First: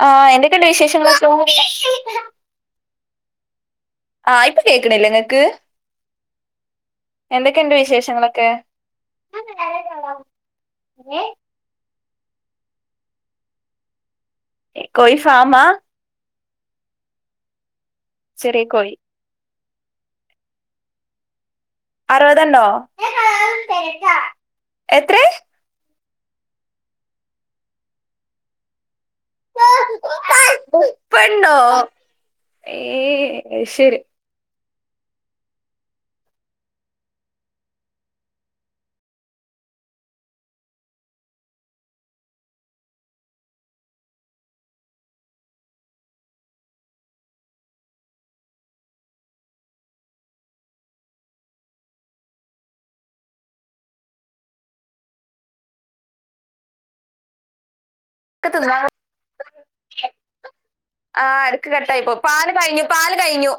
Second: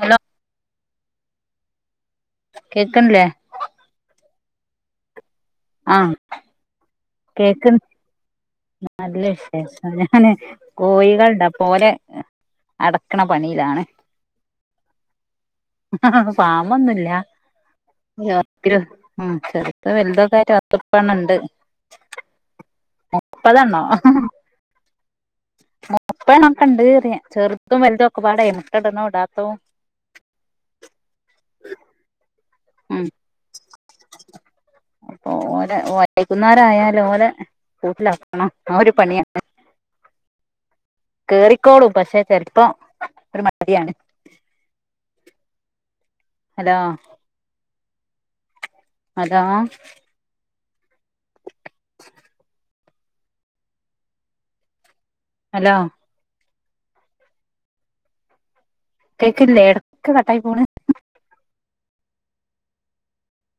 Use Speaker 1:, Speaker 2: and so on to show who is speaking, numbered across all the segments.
Speaker 1: Hello
Speaker 2: ആഹ എന്തൊക്കെയുണ്ട് വിശേഷങ്ങക്ക
Speaker 1: കേക്കണല്ലേ
Speaker 2: ആ ഇപ്പ കേൾക്കണില്ലേ നിങ്ങൾക്ക്
Speaker 1: ആഹ്
Speaker 2: എന്തൊക്കെയുണ്ട് വിശേഷങ്ങളൊക്കെ
Speaker 1: അല്ല വിശേഷം ഞാന് കോഴികളണ്ട പോല ന അടക്കണ പണയിലാണ്
Speaker 2: കോയി ഫാമ ആ
Speaker 1: ഫാമൊന്നുമില്ലരു
Speaker 2: ചെറിയ കോഴി
Speaker 1: ഉ ശരി ഇ വലു കാര് അത്രപ്പണ്ണ്ട്
Speaker 2: അറുപത്ണ്ടോ
Speaker 1: അപ്പതണോ
Speaker 2: എത്രേ
Speaker 1: മുപ്പണ ഒക്കെണ്ട്റിയ ചെറുത്തും വലുതും ഒക്കെ പാട എമക്കട
Speaker 2: പെണ്ടോ
Speaker 1: ഉം
Speaker 2: ഏ ശരി [unintelligible]
Speaker 1: അപ്പൊ ഓര വൈക്കുന്നരായാലും ഓല കൂട്ടിലാക്കണം ആ ഒരു പണിയാണ് കേറിക്കോടും പക്ഷെ ചെിലപ്പോം ഒരു മടിയാണ് ഹലോ അതാ [unintelligible] അലോ
Speaker 2: ഒക്കെ തിന്നാ
Speaker 1: കേക്കില്ലേ ഇടക്ക കട്ടായി പോണ്
Speaker 2: കട്ടായിപ്പോ പാല് കഴിഞ്ഞു പാല് കഴിഞ്ഞു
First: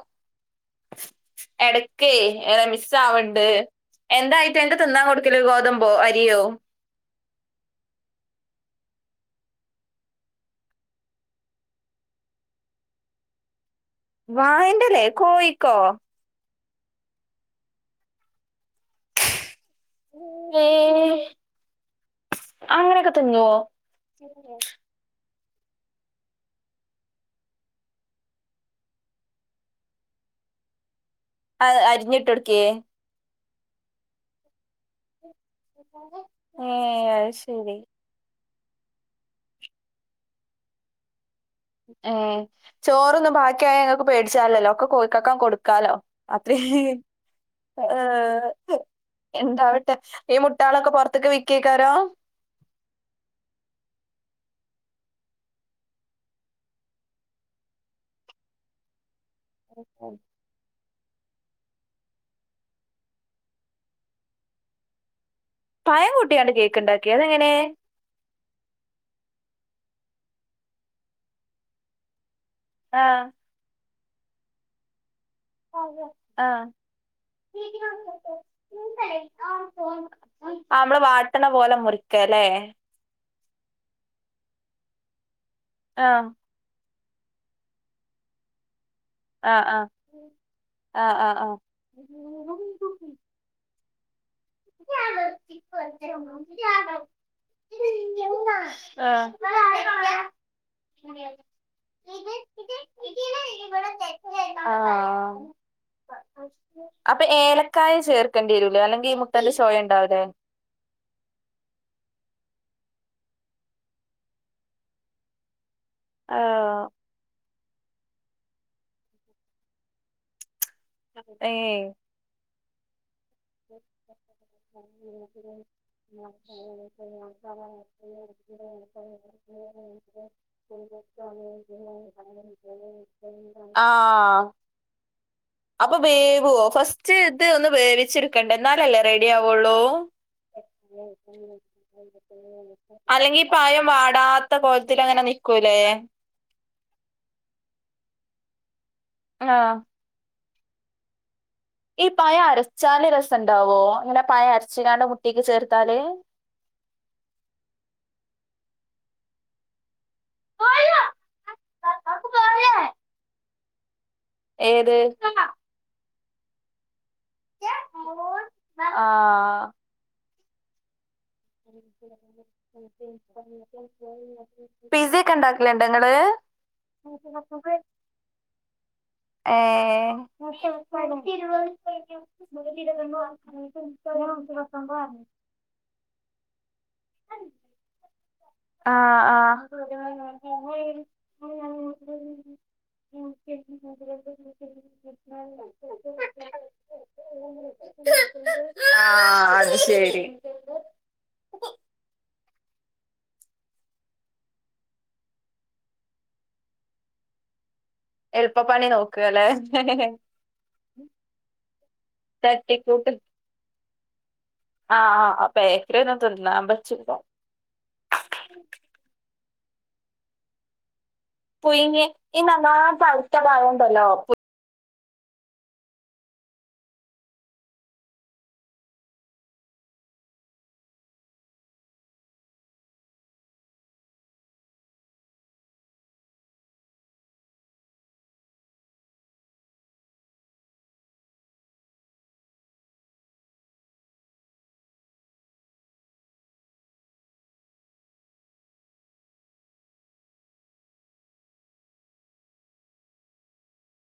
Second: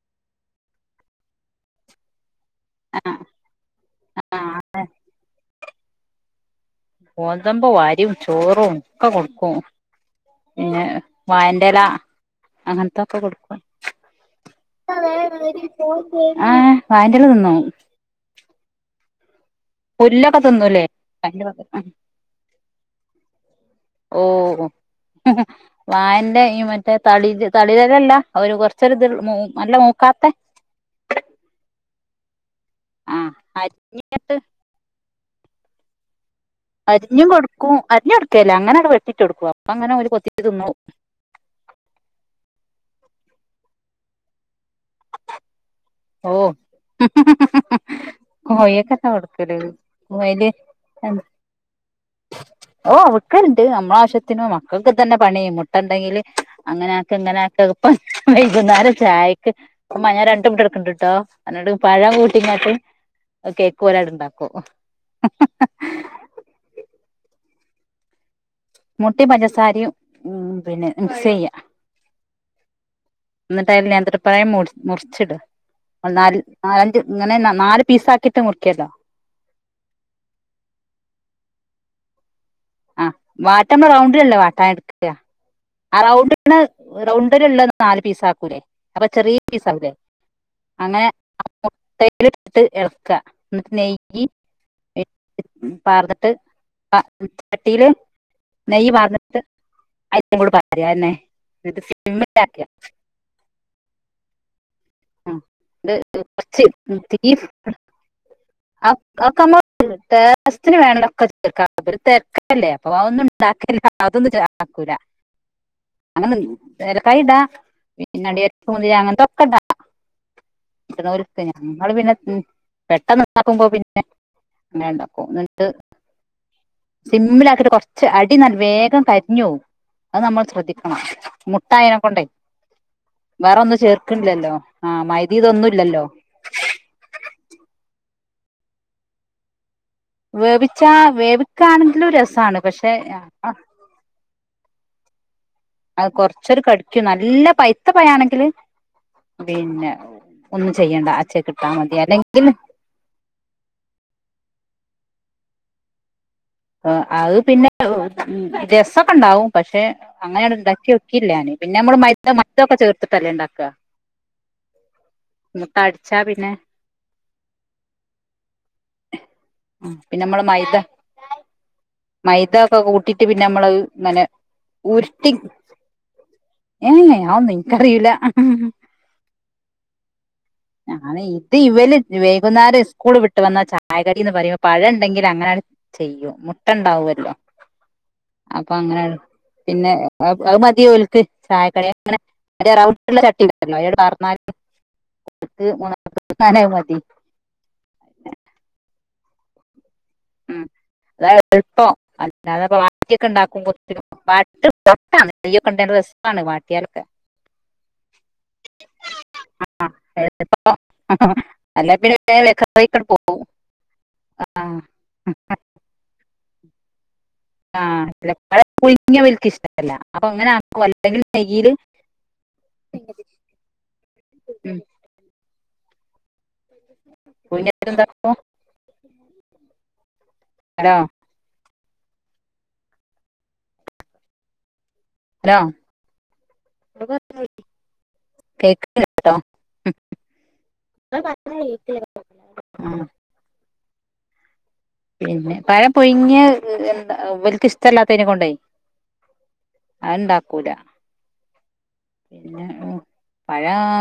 Speaker 2: എടക്കേ ഏറെ മിസ്
Speaker 1: ആ
Speaker 2: ആവണ്ട് എന്തായിട്ട് എന്റെ തിന്നാൻ കൊടുക്കല ഗോതമ്പോ അരിയോ
Speaker 1: പന്തമ്പോ വാരിയും ചോറും ഒക്കെ കൊടുക്കും പിന്നെ വായറല അങ്ങനത്തൊക്കെ കൊടുക്കും
Speaker 2: വായന്റെലേ കോഴിക്കോ
Speaker 1: ആ വയന്റെല തിന്നോ?
Speaker 2: [unintelligible] [inaudible] [unintelligible]
Speaker 1: പുല്ലൊക്കെ തിന്നുംല്ലേ
Speaker 2: ഏഹ്
Speaker 1: [unintelligible]
Speaker 2: ക്കെ തിന്നുവോ?
Speaker 1: വായന്റെ ഈ മറ്റേ തളി തളിരലല്ല ഒരു കൊർച്ചൊരു ത് മൂ നല്ല മൂക്കാത്ത
Speaker 2: ആ അരിഞ്ഞിട്ടൊട്ക്കേ?
Speaker 1: അര്ഞ്ഞ്ട്ട്
Speaker 2: [unintelligible]
Speaker 1: അരിഞ്ഞും
Speaker 2: അത് ശരി
Speaker 1: കൊടുക്കും അരിഞ്ഞു കൊടുക്ക ക്കല്ല അങ്ങനട് വെട്ടിട്ടൊട്ക്കും അപ്പൊങ്ങനെ ഓല് കൊത്തി തിന്നു
Speaker 2: ഏ ചോറൊന്നും ബാക്കിയായാ ങ്ങക്ക് പേടിച്ചാല്ലല്ലോ ഒക്കെ കോയ്ക്കക്കാങ് കൊടു ക്കാലോ
Speaker 1: ഓ
Speaker 2: അത്രേ ഏർ
Speaker 1: കോഴിയൊക്കെന്നെ കൊടുക്കല്
Speaker 2: എന്താവട്ടെ ഈ മുട്ടാളൊക്കെ
Speaker 1: കോയില്
Speaker 2: പുൊറത്ത്ക്ക്‌ വിക്കേക്കാരം? [unintelligible]
Speaker 1: ഓ വിക്കല്ണ്ട് നമ്മളാവശ്യത്തിന് മക്കക്ക്തന്നെ പണി മുട്ടണ്ടെങ്കില് അങ്ങനെയാട്ട് ഇങ്ങനെയാട്ട് പ്പ വൈകുന്നേരം ചായക്ക് മ്മാ ഞാൻ രണ്ട്‌ മുട്ട എടുക്ക്‌ണ്ട് ട്ടോ എന്നട്ട് പഴം കൂട്ടിങ്ങട്ട് കേക്ക് പോലായിട്ട് ഇണ്ടാക്കും
Speaker 2: പയംകൂട്ടികാണ്ട് കേക്ക് ണ്ടാക്കേ? അതെങ്ങനെ?
Speaker 1: മുട്ടിം പഞ്ചസാരിയും ഉം പിന്നെ മിക്സ് ചെയ്യ
Speaker 2: ആ
Speaker 1: ന്നിട്ടായ്ല് നേന്ത്രപ്പഴം മുർ നാല്
Speaker 2: ആ
Speaker 1: നാലഞ്ച് ഇങ്ങനെ നാല് പീസ് ആക്കിയിട്ട്
Speaker 2: [unintelligible]
Speaker 1: മുറിക്കല്ലോ
Speaker 2: നമ്മള് വാട്ട്ണ പോലെ മുറിക്കലേ
Speaker 1: ആഹ് വാട്ട്മ്പൊ റൗണ്ടിലല്ലേ വാട്ടാൻ എടുക്ക ആ റൗണ്ടണ് റൗണ്ടില്ള്ള നാല് പീസാക്കൂലേ അപ്പൊ ചെറീ
Speaker 2: ആ ആ
Speaker 1: പീസാകൂലേ അങ്ങനെ ആ മുട്ടയില് ഇട്ട് ഇളക്ക ന്നിട്ട് നെയ്യ് പാർന്നിട്ട്
Speaker 2: [unintelligible]
Speaker 1: ചട്ടിയില് നെയ്യ്
Speaker 2: ആ
Speaker 1: പാർന്നിട്ട് അതിലും കൂടെ പാരുക തന്നെ
Speaker 2: [unintelligible]
Speaker 1: എന്നിട്ട് സിമ്മിലാക്കുക
Speaker 2: [unintelligible] അപ്പൊ ഏലക്കായ ചേർക്കേണ്ടി വരൂലേ
Speaker 1: ആ
Speaker 2: അല്ലെങ്കിൽ ഈ മുട്ടന്റെ ചോയ
Speaker 1: [unintelligible]
Speaker 2: ഉണ്ടാവില്ലേ
Speaker 1: ടേസ്റ്റിന് ന് വേണ്ടൊക്കെ ചേർക്ക ല്ലേ അപ്പൊ ഒന്നും ഇണ്ടാക്കില്ല അതൊന്നുംണ്ടാക്കൂല
Speaker 2: ആ
Speaker 1: അങ്ങന ഏലക്കായിടാ പിന്നെ അണ്ടിപ്പരിപ്പ് മുന്തിരി അങ്ങൻത്തൊക്കടാ [unintelligible]
Speaker 2: ഏ
Speaker 1: പിന്നെ പെട്ടെന്ന് ഉണ്ടാക്കുമ്പോ പിന്നെ
Speaker 2: [unintelligible]
Speaker 1: അങ്ങനെ ഉണ്ടാക്കും സിമ്മിലാക്കിയിട്ട് കുറച്ച് അടി നല്ല വേഗം കരിഞ്ഞു പോകും അത് നമ്മൾ ശ്രദ്ധിക്കണം മുട്ടായതിനെ കൊണ്ടേ വേറെ ഒന്നും
Speaker 2: ആഹ്
Speaker 1: ചേർക്കണില്ലല്ലോ ആഹ് മൈദ ഇതൊന്നും
Speaker 2: അപ്പൊ
Speaker 1: ഇല്ലല്ലോ
Speaker 2: വേവോ ഫസ്റ്റ് ഇത് ഒന്ന് വേവിച്ചെടു- ക്കണ്ടെ ന്നാലല്ലേ റെഡി ആവുള്ളൂ?
Speaker 1: വേവിച്ചാ വേവിക്കാണെങ്കിലും രസാണ് പക്ഷെ
Speaker 2: അല്ലെങ്കി പയം വാടാത്ത പോ ത്തിലങ്ങനെ
Speaker 1: അത് കൊറച്ചൊരു കടിക്കും നല്ല പൈത്ത പയാണെങ്കില്
Speaker 2: ആ
Speaker 1: പിന്നെ ഒന്നും ചെയ്യേണ്ട അച്ചൽക്ക്‌ട്ട
Speaker 2: ഈ പഴം അരച്ചാല് രസംണ്ടാവോ ഇങ്ങനെ പഴം അരച്ചികാണ്ട് മുട്ടീക്ക് ചേർത്താല്?
Speaker 1: അത് പിന്നെ രസൊക്കെണ്ടാവും പക്ഷെ അങ്ങനെയാണ് ണ്ടാക്കിയൊക്കീല്ല ഞാന് പിന്നെ മ്മള് മര്ന്ന് മയ്തൊക്കെ ചേർത്തിട്ടല്ലേ ണ്ടാക്ക
Speaker 2: ഏത്?
Speaker 1: ച്ച പിന്നെ
Speaker 2: ആ
Speaker 1: പിന്നമ്മള മൈദ
Speaker 2: [unintelligible]
Speaker 1: മൈദ ഒക്കെ കൂട്ടിട്ട് പിന്നെ നമ്മള് ഇങ്ങനെ
Speaker 2: പിസ ഒക്കെ ഉണ്ടാക്കലണ്ട് നിങ്ങള്
Speaker 1: ഏ അവന്ന നിനിക്കറിയില്ല ഇത് ഇവല്
Speaker 2: ഏ
Speaker 1: ന്ന് പറയുമ്പ പഴുണ്ടെങ്കിലിൽ അങ്ങനൊണ് ചെയ്യൂ മുട്ട ഉണ്ടാവല്ലോ അപ്പൊ
Speaker 2: ആ
Speaker 1: അങ്ങനെ
Speaker 2: ആ
Speaker 1: പിന്നെ അത് മതി ഒൽക്ക് ചായക്കട അങ്ങനെ ട് പറഞ്ഞാല് ണക്കാന മതി [unintelligible]
Speaker 2: [unintelligible] ആഹ അത് ശരി
Speaker 1: ഉം അതായ അല്പം [unintelligible] അല്ലാതെ വട്ടിയൊക്കെ ഉണ്ടാക്കും പൊൊക്കെ ഉണ്ട രസമാണ് വാട്ടിയാലൊക്കെ [unintelligible]
Speaker 2: എളുപ്പപ്പണി നോക്കുക അല്ലേ
Speaker 1: എളുപ്പം അല്ല പിന്നെ ഇക്കടെ പോവും [unintelligible] ആഹ
Speaker 2: ആഹ് അപ്പേക്കറി തന്നാൻ പച്ച
Speaker 1: ആഹ കുങ്ങവലക്ക് ഇഷ്ടമല്ല അപ്പൊ അങ്ങനെ അല്ലെങ്കിൽ നെയ്യില്
Speaker 2: പുഞ്ഞ [unintelligible] ഈ നല്ല പഴുത്ത പയംണ്ടല്ലോ
Speaker 1: ഉം കുയി എന്താ [unintelligible] ആണോ ഹലൊ [unintelligible] [unintelligible] കേക്ക് ല്ല ട്ടോ ഇങ്ങള് പറ്ഞ്ഞ [unintelligible] [unintelligible] [unintelligible] [unintelligible] ആഹ് പിന്നെ പഴം പ പുഴ്ങ്ങിയഹ് എന്താ വെല്ക്ക് ഇഷ്ടല്ലാത്തൈ നെ കൊണ്ടെ അഹ് ഇണ്ടാക്കൂല പിന്നെ പഴാ